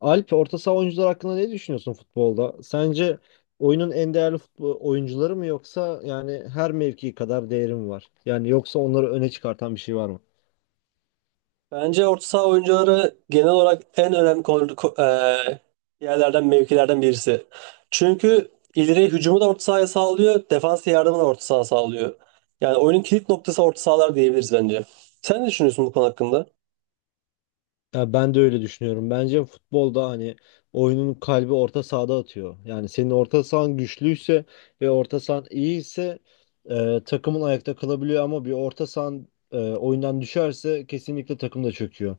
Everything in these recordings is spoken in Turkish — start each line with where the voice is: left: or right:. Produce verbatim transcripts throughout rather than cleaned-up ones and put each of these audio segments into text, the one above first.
left: Alp, orta saha oyuncular hakkında ne düşünüyorsun futbolda? Sence oyunun en değerli futbol oyuncuları mı yoksa yani her mevki kadar değeri mi var? Yani yoksa onları öne çıkartan bir şey var mı?
right: Bence orta saha oyuncuları genel olarak en önemli kol- ko- eee, yerlerden, mevkilerden birisi. Çünkü ileri hücumu da orta sahaya sağlıyor, defansa yardımı da orta saha sağlıyor. Yani oyunun kilit noktası orta sahalar diyebiliriz bence. Sen ne düşünüyorsun bu konu hakkında?
left: Ya ben de öyle düşünüyorum. Bence futbolda hani oyunun kalbi orta sahada atıyor. Yani senin orta sahan güçlüyse ve orta sahan iyiyse e, takımın ayakta kalabiliyor ama bir orta sahan e, oyundan düşerse kesinlikle takım da çöküyor.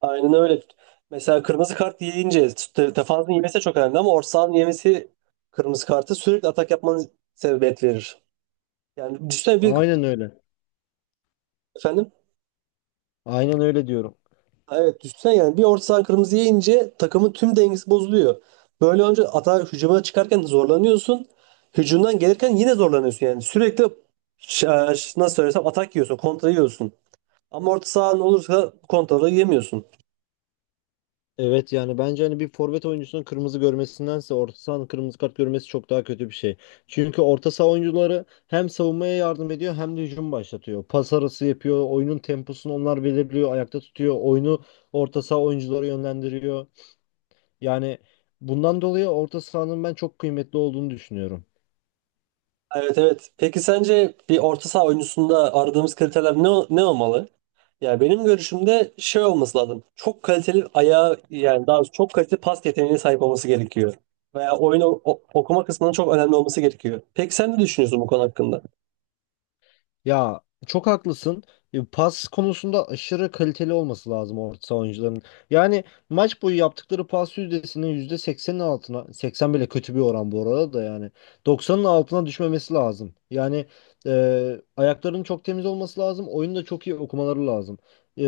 right: Aynen öyle. Mesela kırmızı kart yiyince te- defansın yemesi çok önemli, ama orta sahanın yemesi kırmızı kartı sürekli atak yapmanı sebebiyet verir. Yani düşünsene bir.
left: Aynen öyle.
right: Efendim?
left: Aynen öyle diyorum.
right: Ha, evet, düşünsene, yani bir orta sahan kırmızı yiyince takımın tüm dengesi bozuluyor. Böyle önce atağa hücuma çıkarken zorlanıyorsun. Hücumdan gelirken yine zorlanıyorsun yani. Sürekli ş- ş- nasıl söylesem, atak yiyorsun, kontra yiyorsun. Ama orta sahan olursa kontraları yemiyorsun.
left: Evet yani bence hani bir forvet oyuncusunun kırmızı görmesindense orta sahanın kırmızı kart görmesi çok daha kötü bir şey. Çünkü orta saha oyuncuları hem savunmaya yardım ediyor hem de hücum başlatıyor. Pas arası yapıyor, oyunun temposunu onlar belirliyor, ayakta tutuyor, oyunu orta saha oyuncuları yönlendiriyor. Yani bundan dolayı orta sahanın ben çok kıymetli olduğunu düşünüyorum.
right: Evet, evet. Peki sence bir orta saha oyuncusunda aradığımız kriterler ne, ne olmalı? Ya benim görüşümde şey olması lazım. Çok kaliteli ayağı, yani daha doğrusu çok kaliteli pas yeteneğine sahip olması gerekiyor. Veya oyunu o- okuma kısmının çok önemli olması gerekiyor. Peki sen ne düşünüyorsun bu konu hakkında?
left: Ya çok haklısın. E, Pas konusunda aşırı kaliteli olması lazım orta saha oyuncularının. Yani maç boyu yaptıkları pas yüzdesinin yüzde seksenin altına, seksen bile kötü bir oran bu arada da yani doksanın altına düşmemesi lazım. Yani e, ayaklarının çok temiz olması lazım. Oyunu da çok iyi okumaları lazım. E,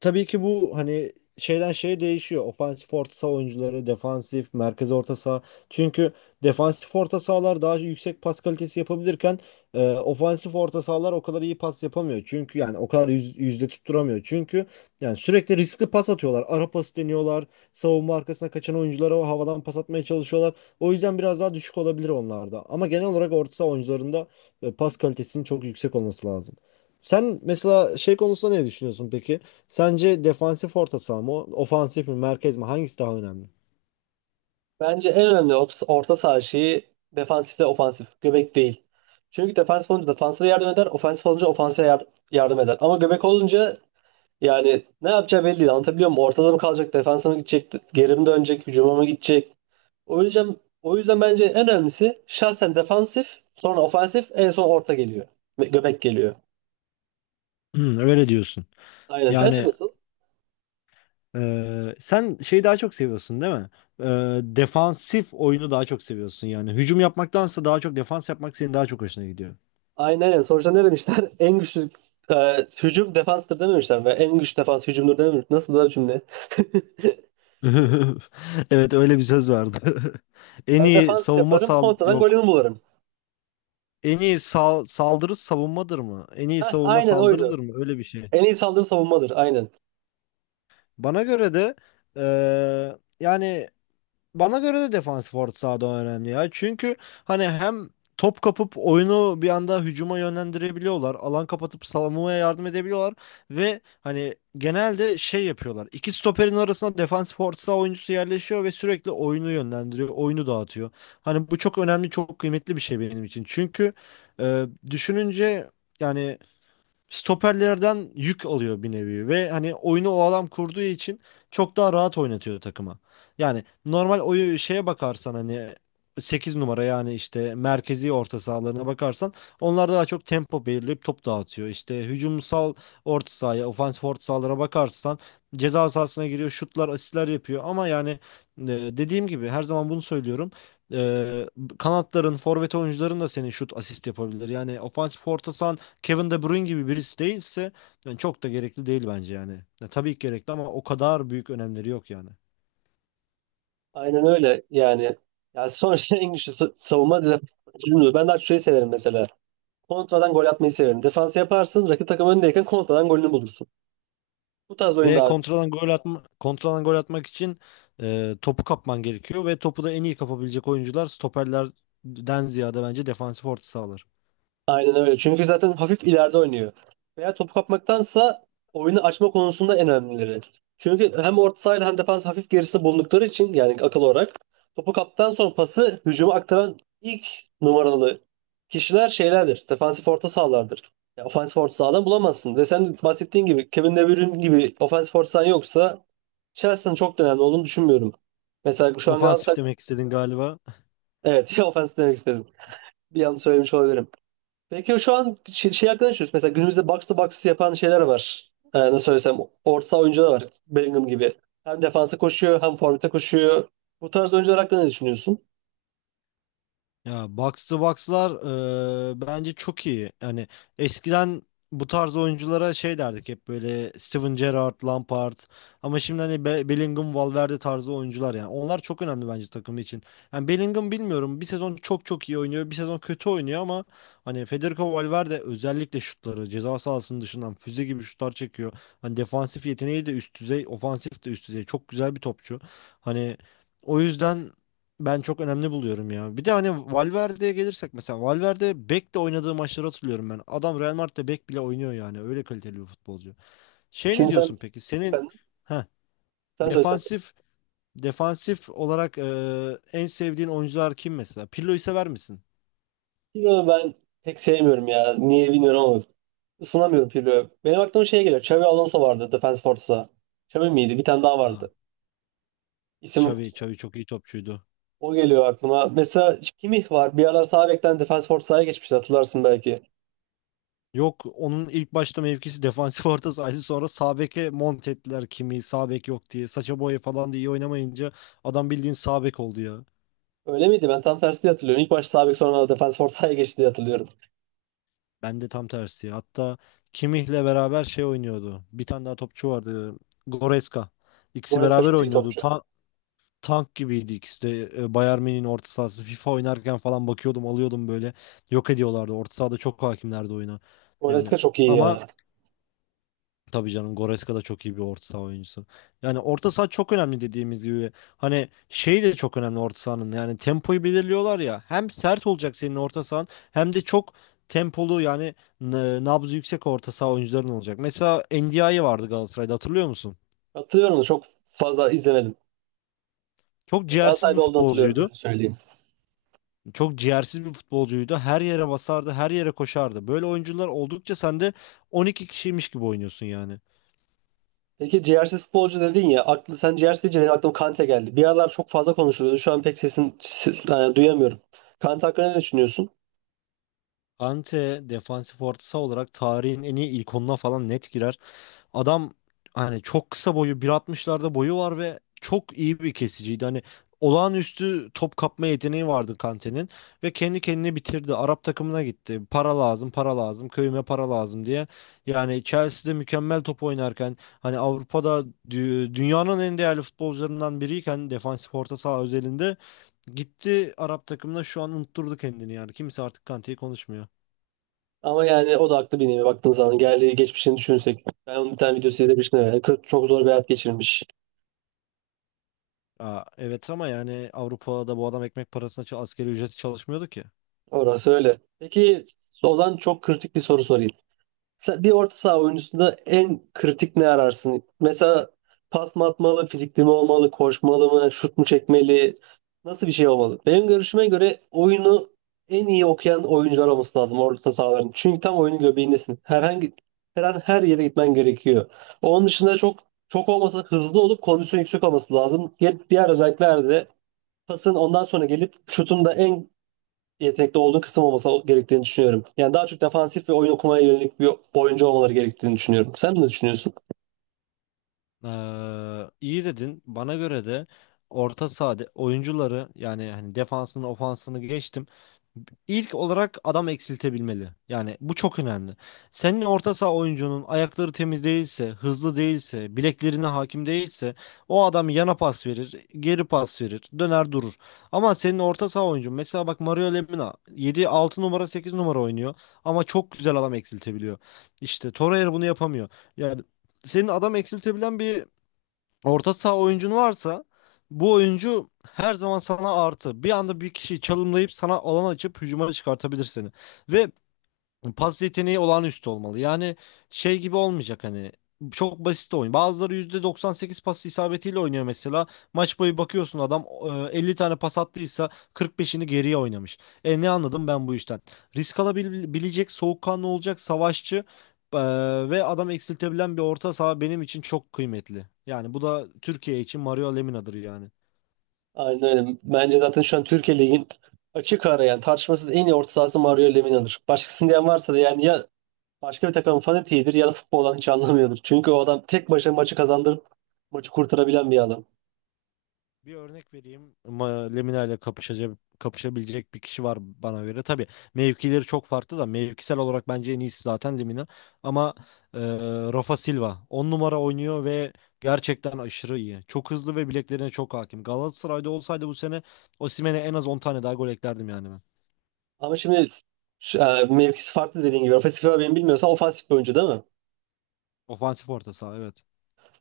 left: tabii ki bu hani şeyden şeye değişiyor. Ofansif orta saha oyuncuları, defansif, merkez orta saha. Çünkü defansif orta sahalar daha yüksek pas kalitesi yapabilirken e, ofansif orta sahalar o kadar iyi pas yapamıyor. Çünkü yani o kadar yüz- yüzde tutturamıyor. Çünkü yani sürekli riskli pas atıyorlar. Ara pas deniyorlar. Savunma arkasına kaçan oyunculara o havadan pas atmaya çalışıyorlar. O yüzden biraz daha düşük olabilir onlarda. Ama genel olarak orta saha oyuncularında e, pas kalitesinin çok yüksek olması lazım. Sen mesela şey konusunda ne düşünüyorsun peki? Sence defansif orta saha mı, ofansif mi, merkez mi? Hangisi daha önemli?
right: Bence en önemli orta, orta saha şeyi defansif ve ofansif. Göbek değil. Çünkü defansif olunca defansa yardım eder, ofansif olunca ofansa yar- yardım eder. Ama göbek olunca, yani ne yapacağı belli değil. Anlatabiliyor muyum? Ortada mı kalacak, defansa mı gidecek, geri mi dönecek, hücuma mı gidecek? O yüzden o yüzden bence en önemlisi şahsen defansif, sonra ofansif, en son orta geliyor. Ve göbek geliyor.
left: Hmm, öyle diyorsun.
right: Aynen. Sence
left: Yani
right: nasıl?
left: e, sen şeyi daha çok seviyorsun değil mi? E, defansif oyunu daha çok seviyorsun yani. Hücum yapmaktansa daha çok defans yapmak senin daha çok hoşuna gidiyor.
right: Aynen, aynen. Sonuçta ne demişler? En güçlü e, hücum defanstır dememişler. Ve en güçlü defans hücumdur dememiş. Nasıl da cümle?
left: Evet öyle bir söz vardı. En
right: Ben
left: iyi
right: defans
left: savunma
right: yaparım,
left: sal
right: kontradan
left: yok.
right: golümü bularım.
left: En iyi sal saldırı savunmadır mı? En iyi
right: Heh,
left: savunma
right: aynen oydu.
left: saldırıdır mı? Öyle bir şey.
right: En iyi saldırı savunmadır. Aynen.
left: Bana göre de e, yani bana göre de defansif orta sahada önemli ya. Çünkü hani hem top kapıp oyunu bir anda hücuma yönlendirebiliyorlar. Alan kapatıp savunmaya yardım edebiliyorlar. Ve hani genelde şey yapıyorlar. İki stoperin arasına defansif orta saha oyuncusu yerleşiyor ve sürekli oyunu yönlendiriyor. Oyunu dağıtıyor. Hani bu çok önemli, çok kıymetli bir şey benim için. Çünkü e, düşününce yani stoperlerden yük alıyor bir nevi ve hani oyunu o adam kurduğu için çok daha rahat oynatıyor takıma. Yani normal oyu şeye bakarsan hani sekiz numara yani işte merkezi orta sahalarına bakarsan onlar daha çok tempo belirleyip top dağıtıyor. İşte hücumsal orta sahaya, ofansif orta sahalara bakarsan ceza sahasına giriyor, şutlar, asistler yapıyor ama yani e, dediğim gibi her zaman bunu söylüyorum. E, kanatların, forvet oyuncuların da senin şut asist yapabilir. Yani ofansif orta saha Kevin De Bruyne gibi birisi değilse yani çok da gerekli değil bence yani. Ya, tabii ki gerekli ama o kadar büyük önemleri yok yani.
right: Aynen öyle yani. Yani sonuçta en güçlü sa- savunma defans. Ben daha çok şeyi severim mesela. Kontradan gol atmayı severim. Defans yaparsın, rakip takım öndeyken kontradan golünü bulursun. Bu tarz oyun
left: Ve
right: daha...
left: kontradan gol atma, kontradan gol atmak için e, topu kapman gerekiyor ve topu da en iyi kapabilecek oyuncular stoperlerden ziyade bence defansif orta sahalar.
right: Aynen öyle. Çünkü zaten hafif ileride oynuyor. Veya topu kapmaktansa oyunu açma konusunda en önemlileri. Çünkü hem orta sahayla hem defans hafif gerisi bulundukları için, yani akıl olarak topu kaptan sonra pası hücuma aktaran ilk numaralı kişiler şeylerdir. Defansif orta sahalardır. Ya ofansif orta sahadan bulamazsın. Ve sen bahsettiğin gibi, Kevin De Bruyne gibi ofansif orta sahan yoksa Chelsea'nin çok da önemli olduğunu düşünmüyorum. Mesela şu an Galatasaray
left: Ofansif demek istedin galiba.
right: evet. Ya ofans demek istedim. Bir yanlış söylemiş olabilirim. Peki şu an şey, şey hakkında düşünüyorsun. Mesela günümüzde box to box yapan şeyler var. Ee, nasıl söylesem, orta saha oyuncular var. Bellingham gibi. Hem defansa koşuyor hem forvete koşuyor. Bu tarz oyuncular hakkında ne düşünüyorsun?
left: Ya box to box'lar eee, bence çok iyi. Yani eskiden bu tarz oyunculara şey derdik hep böyle Steven Gerrard, Lampard ama şimdi hani Be- Bellingham, Valverde tarzı oyuncular yani. Onlar çok önemli bence takım için. Yani Bellingham bilmiyorum bir sezon çok çok iyi oynuyor, bir sezon kötü oynuyor ama hani Federico Valverde özellikle şutları ceza sahasının dışından füze gibi şutlar çekiyor. Hani defansif yeteneği de üst düzey, ofansif de üst düzey. Çok güzel bir topçu. Hani o yüzden ben çok önemli buluyorum ya. Bir de hani Valverde'ye gelirsek mesela Valverde bek de oynadığı maçları hatırlıyorum ben. Adam Real Madrid'de bek bile oynuyor yani. Öyle kaliteli bir futbolcu. Şey ne
right: Şimdi sen...
left: diyorsun peki? Senin
right: Efendim?
left: ha,
right: Sen söyle, sen söyle.
left: defansif defansif olarak e, en sevdiğin oyuncular kim mesela? Pirlo'yu sever misin?
right: Pirlo'yu ben pek sevmiyorum ya. Niye bilmiyorum ama ısınamıyorum Pirlo'ya. Benim aklıma şey geliyor. Xabi Alonso vardı Defense Force'a. Xabi miydi? Bir tane daha
left: Ha.
right: vardı. İsim
left: Xavi, Xavi çok iyi topçuydu.
right: o geliyor aklıma. Mesela Kimmich var. Bir aralar sağ bekten Defense Force'a geçmişti, hatırlarsın belki.
left: Yok onun ilk başta mevkisi defansif orta sahaydı. Sonra sağ beke mont ettiler kimi sağ bek yok diye. Saça boya falan diye iyi oynamayınca adam bildiğin sağ bek oldu ya.
right: Öyle miydi? Ben tam tersi diye hatırlıyorum. İlk başta sağ bek, sonra defans ortaya geçti diye hatırlıyorum.
left: Ben de tam tersi. Hatta Kimmich'le beraber şey oynuyordu. Bir tane daha topçu vardı. Goretzka. İkisi
right: Goretzka
left: beraber
right: çok iyi
left: oynuyordu.
right: topçu.
left: Ta- tank gibiydi ikisi de. E, Bayern Münih'in orta sahası. FIFA oynarken falan bakıyordum, alıyordum böyle. Yok ediyorlardı. Orta sahada çok hakimlerdi oyuna. Yani
right: Goretzka çok iyi
left: ama
right: ya.
left: tabii canım Goretzka da çok iyi bir orta saha oyuncusu. Yani orta saha çok önemli dediğimiz gibi. Hani şey de çok önemli orta sahanın. Yani tempoyu belirliyorlar ya. Hem sert olacak senin orta sahan hem de çok tempolu yani n- nabzı yüksek orta saha oyuncuların olacak. Mesela Ndiaye vardı Galatasaray'da hatırlıyor musun?
right: Hatırlıyorum da çok fazla izlemedim.
left: Çok
right: Yani
left: ciğersiz bir
right: Galatasaray'da olduğunu hatırlıyorum,
left: futbolcuydu.
right: öyle söyleyeyim.
left: Çok ciğersiz bir futbolcuydu. Her yere basardı, her yere koşardı. Böyle oyuncular oldukça sen de on iki kişiymiş gibi oynuyorsun yani.
right: Peki ciğersiz futbolcu dedin ya. Aklı, sen ciğersiz deyince benim aklıma Kante geldi. Bir aralar çok fazla konuşuluyordu. Şu an pek sesini ses- yani duyamıyorum. Kante hakkında ne düşünüyorsun?
left: Ante defansif orta saha olarak tarihin en iyi ilk onuna falan net girer. Adam hani çok kısa boyu bir altmışlarda boyu var ve çok iyi bir kesiciydi. Hani olağanüstü top kapma yeteneği vardı Kante'nin ve kendi kendini bitirdi. Arap takımına gitti. Para lazım, para lazım, köyüme para lazım diye. Yani Chelsea'de mükemmel top oynarken hani Avrupa'da dü- dünyanın en değerli futbolcularından biriyken defansif orta saha özelinde gitti Arap takımına şu an unutturdu kendini yani. Kimse artık Kante'yi konuşmuyor.
right: Ama yani o da haklı bir nevi baktığın zaman. Geldiği geçmişini düşünsek. Ben onun bir tane videosu izlemiştim. Yani kö- çok zor bir hayat geçirmiş.
left: Aa, evet ama yani Avrupa'da bu adam ekmek parasına ça- asgari ücreti çalışmıyordu ki.
right: Orası öyle. Peki Ozan, çok kritik bir soru sorayım. Sen- Bir orta saha oyuncusunda en kritik ne ararsın? Mesela pas mı atmalı, fizikli mi olmalı, koşmalı mı, şut mu çekmeli? Nasıl bir şey olmalı? Benim görüşüme göre oyunu en iyi okuyan oyuncular olması lazım orta sahaların. Çünkü tam oyunun göbeğindesin. Herhangi, her an her yere gitmen gerekiyor. Onun dışında çok çok olmasa hızlı olup kondisyon yüksek olması lazım. Diğer diğer özellikler de pasın ondan sonra gelip şutun da en yetenekli olduğu kısım olması gerektiğini düşünüyorum. Yani daha çok defansif ve oyun okumaya yönelik bir oyuncu olmaları gerektiğini düşünüyorum. Sen ne düşünüyorsun?
left: Ee, iyi dedin. Bana göre de orta sahada oyuncuları yani hani defansını ofansını geçtim. İlk olarak adam eksiltebilmeli. Yani bu çok önemli. Senin orta saha oyuncunun ayakları temiz değilse, hızlı değilse, bileklerine hakim değilse o adam yana pas verir, geri pas verir, döner durur. Ama senin orta saha oyuncun mesela bak Mario Lemina yedi altı numara sekiz numara oynuyor ama çok güzel adam eksiltebiliyor. İşte Torreira bunu yapamıyor. Yani senin adam eksiltebilen bir orta saha oyuncun varsa bu oyuncu her zaman sana artı. Bir anda bir kişiyi çalımlayıp sana alan açıp hücuma çıkartabilir seni. Ve pas yeteneği olağanüstü olmalı. Yani şey gibi olmayacak hani çok basit oyun. Bazıları yüzde doksan sekiz pas isabetiyle oynuyor mesela. Maç boyu bakıyorsun adam e, elli tane pas attıysa kırk beşini geriye oynamış. E ne anladım ben bu işten? Risk alabilecek, soğukkanlı olacak, savaşçı e, ve adam eksiltebilen bir orta saha benim için çok kıymetli. Yani bu da Türkiye için Mario Lemina'dır yani.
right: Aynen öyle. Bence zaten şu an Türkiye Ligi'nin açık ara, yani tartışmasız en iyi orta sahası Mario Lemina'dır. Başkasını diyen varsa da yani ya başka bir takımın fanatiğidir ya da futboldan hiç anlamıyordur. Çünkü o adam tek başına maçı kazandırıp maçı kurtarabilen bir adam.
left: Bir örnek vereyim. Ma- Lemina ile kapışacak, kapışabilecek bir kişi var bana göre. Tabii mevkileri çok farklı da mevkisel olarak bence en iyisi zaten Lemina. Ama e, Rafa Silva on numara oynuyor ve gerçekten aşırı iyi. Çok hızlı ve bileklerine çok hakim. Galatasaray'da olsaydı bu sene Osimhen'e en az on tane daha gol eklerdim yani ben.
right: Ama şimdi şu- e, mevkisi farklı dediğin gibi. Ofensif olarak, benim bilmiyorsam, ofansif bir oyuncu değil mi?
left: Ofansif orta saha evet.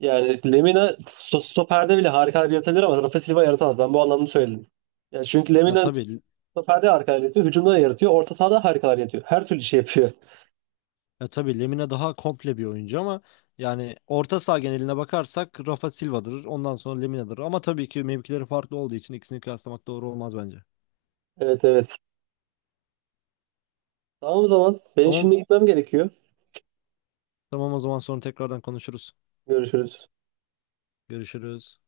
right: Yani Lemina sto- stoperde bile harikalar yaratabilir ama Rafa Silva yaratamaz. Ben bu anlamda söyledim. Yani çünkü
left: Ha,
right: Lemina
left: tabii.
right: stoperde harikalar yaratıyor, hücumda da yaratıyor, orta sahada harikalar yaratıyor. Her türlü şey yapıyor.
left: Ya tabii Lemina daha komple bir oyuncu ama yani orta saha geneline bakarsak Rafa Silva'dır. Ondan sonra Lemina'dır. Ama tabii ki mevkileri farklı olduğu için ikisini kıyaslamak doğru olmaz bence.
right: Evet, evet. Tamam o zaman. Benim
left: Tamam.
right: şimdi gitmem gerekiyor.
left: Tamam o zaman sonra tekrardan konuşuruz.
right: Görüşürüz.
left: Görüşürüz.